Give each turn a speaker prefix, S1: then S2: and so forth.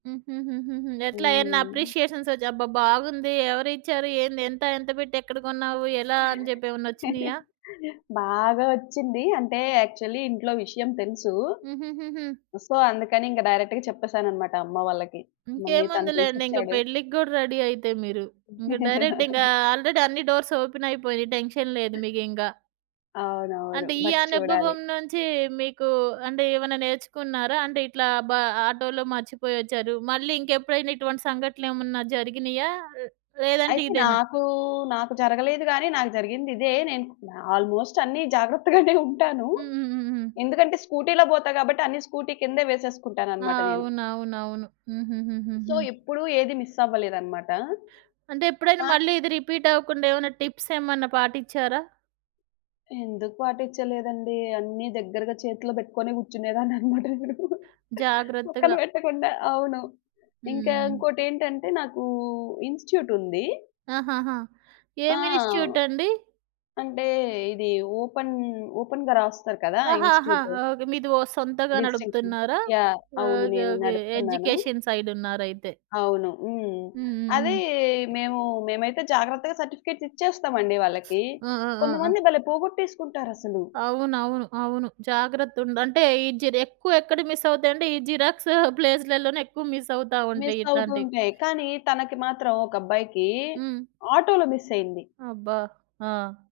S1: హుహుహు. ఎట్లా ఏమన్నా
S2: హ్మ్.
S1: అప్రిషియేషన్స్ ఒచ్ అబ్బా! బాగుంది ఎవరిచ్చారు? ఏంది? ఎంత ఎంత బెట్టి ఎక్కడ గొన్నావు? ఎలా అని జెప్పి ఏమన్నొచ్చినియా?
S2: బాగా ఒచ్చింది. అంటే యాక్చువలి ఇంట్లో విషయం తెలుసు.
S1: హుహుహు.
S2: సో అందుకని ఇంక డైరెక్ట్‌గా చెప్పేసానన్నమాట అమ్మ వాళ్ళకి మమ్మీ తను
S1: ఇంకేముందిలేండి. ఇంగ
S2: తీసిచ్చాడు.
S1: పెళ్ళికి గూడా రెడీ అయితే మీరు. ఇంక డైరెక్ట్ ఇంగా ఆల్రెడీ అన్ని డోర్స్ ఓపెనైపోయినియి. టెన్షన్ లేదు మీకింక.
S2: అవునవును.
S1: అంటే ఈ
S2: బట్ చూడాలి.
S1: అనుభవం నుంచి మీకు అంటే ఏమన్నా నేర్చుకున్నారా? అంటే ఇట్లా బ ఆటోలో మర్చిపోయొచ్చారు. మళ్ళీ ఇంకెప్పుడైనా ఇటువంటి సంఘటనలు ఏమన్నా జరిగినియా? ఆహ్, లేదంటే
S2: అయితే
S1: ఇదేనా?
S2: నాకు, నాకు జరగలేదు గానీ నాకు జరిగింది ఇదే. నేను కు ఆల్మోస్ట్ అన్ని జాగ్రత్తగానే ఉంటాను.
S1: హుహుహు.
S2: ఎందుకంటే స్కూటీ‌లో బోతా గాబట్టి అన్ని స్కూటీ కిందే వేసేసుకుంటానన్నమాట నేను.
S1: అవునవునవును.
S2: సో
S1: హుహుహు.
S2: ఎప్పుడు ఏది మిసవ్వలేదన్నమాట.
S1: అంటే ఎప్పుడైనా
S2: మాకుం
S1: మళ్ళి ఇది రిపీటవ్వకుండా ఏమన్న టిప్సేమన్నా పాటిచ్చారా?
S2: ఎందుకు పాటించలేదండి అన్ని దగ్గరగా చేతిలో బెట్టుకొనే గూర్చునేదాన్నన్నమాట. [unintelligible] పక్కన
S1: జాగ్రత్తగా.
S2: బెట్టకుండా. అవును. ఇంకా
S1: హ్మ్.
S2: ఇంకోటేంటంటే నాకు ఇన్‌స్టి‌ట్యూటుంది.
S1: ఆహాహా!
S2: ఆ!
S1: ఏం ఇన్స్‌స్టిట్యూటండి?
S2: అంటే ఇది ఓపెన్ ఓపెన్‌గా రాస్తారు కదా!
S1: ఆహాహా!
S2: ఇన్‌స్టి‌ట్యూట్.
S1: ఓకే. మీదో ఓ సొంతంగా
S2: డిస్టింక్షన్.
S1: నడుపుతున్నారా?
S2: యాహ్! అవును.
S1: ఓకే,
S2: నేను
S1: ఓకే.
S2: నడుపుతున్నాను.
S1: ఎడ్యుకేషన్ సైడ్ ఉన్నరైతే?
S2: అవును. హ్మ్.
S1: హ్మ్,
S2: అది
S1: హ్మ్.
S2: మేము, మేమైతే జాగ్రత్తగా సర్టిఫికేట్స్ ఇచ్చేస్తామండి వాళ్ళకి.
S1: ఆ! ఆ! ఆ!
S2: కొంతమంది భలే పోగొట్టేసుకుంటారసలు.
S1: అవునవును. అవును. జాగ్రత్త ఉండ్ అంటే ఈ జీర్ ఎక్కువ ఎక్కడ మిసవుతాయి అంటే, ఈ జిరాక్స్ ప్లేసులలోనే ఎక్కువ మిసవుతా ఉంటాయి ఇట్లాంటియి.
S2: మిసవుతుంటాయి. కానీ తనకి మాత్రం ఒక అబ్బాయికి
S1: హ్మ్.
S2: ఆటోలో మిసయింది.
S1: అబ్బా! ఆ!